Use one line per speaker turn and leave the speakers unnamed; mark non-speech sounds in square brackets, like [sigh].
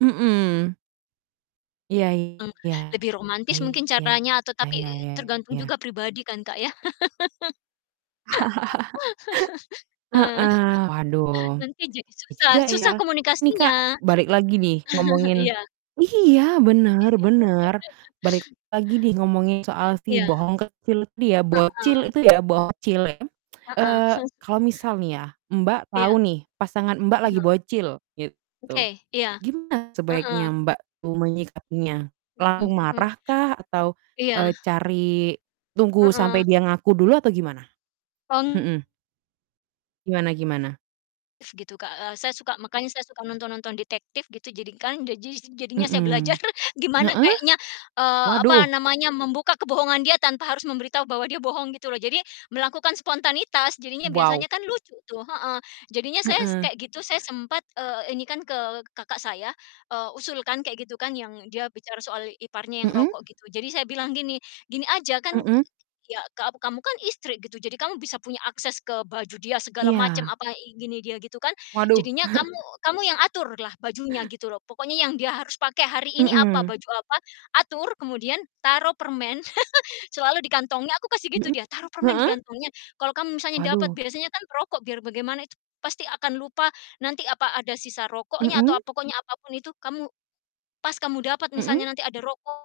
Mhm. Iya
Mmm,
iya
lebih romantis mungkin
iya
caranya atau tapi
iya
tergantung
iya.
juga pribadi kan, Kak, ya? [laughs]
[laughs]
[laughs] Heeh,
Heeh, waduh.
nanti jadi
iya
susah
juga
susah
ya. Ini, Kak,
komunikasinya.
balik lagi nih
[chuckles]
ngomongin
Iya.
iya bener bener.
[laughs]
Balik lagi nih ngomongin soal si
Iya.
bohong kecil itu ya, bocil
Heeh.
itu ya bocil ya, [tsk]
Heeh.
eee,
[chuckles]
kalau misal nih ya, Mbak, tahu
Iya.
nih pasangan, Mbak, lagi
Mhm.
bocil gitu,
Oke, iya.
gimana sebaiknya,
Heeh.
Mbak, tuh menyikapinya?
Mhm
Langsung
mhm.
marah kah? Atau,
Iya.
e cari tunggu
Heeh.
sampai dia ngaku dulu atau gimana?
Teng
Mhm. Gimana gimana?
Gitu, Kak, e saya suka makanya saya suka nonton-nonton detektif gitu jadikan jadi jadinya saya belajar
Mhh,
[chuckles] gimana
heeh?
kayaknya, eee,
Waduh.
apa namanya, membuka kebohongan dia tanpa harus memberitahu bahwa dia bohong gitu loh. Jadi, melakukan spontanitas jadinya biasanya
Wow.
kan lucu tuh heeh. Jadinya saya s
Heeh.
kayak gitu, saya sempat, eee, ini kan ke kakak saya, eee, usulkan kayak gitu kan yang dia bicara soal iparnya yang
Mhm?
rokok gitu. Jadi saya bilang gini, "Gini aja kan, e
Mhm?
ya ka kamu kan istri gitu, jadi kamu bisa punya akses ke baju dia segala macam,
Iya.
apa, gini dia gitu kan,
Waduh.
jadinya kamu
[chuckles]
kamu yang aturlah bajunya gitu loh. Pokoknya yang dia harus pakai hari ini apa?
Mhm.
Baju apa, atur kemudian taruh permen [laughs] selalu di kantongnya" aku kasih gitu
Mhm?
dia. "taruh permen di
Heeh?
kantongnya, kalau kamu misalnya dapat"
Waduh.
biasanya kan perokok biar bagaimana itu pasti akan lupa nanti apa ada sisa rokoknya atau
Mhm?
apa, "pokoknya apapun itu kamu pas kamu dapat
Mhm.
misalnya nanti ada rokok"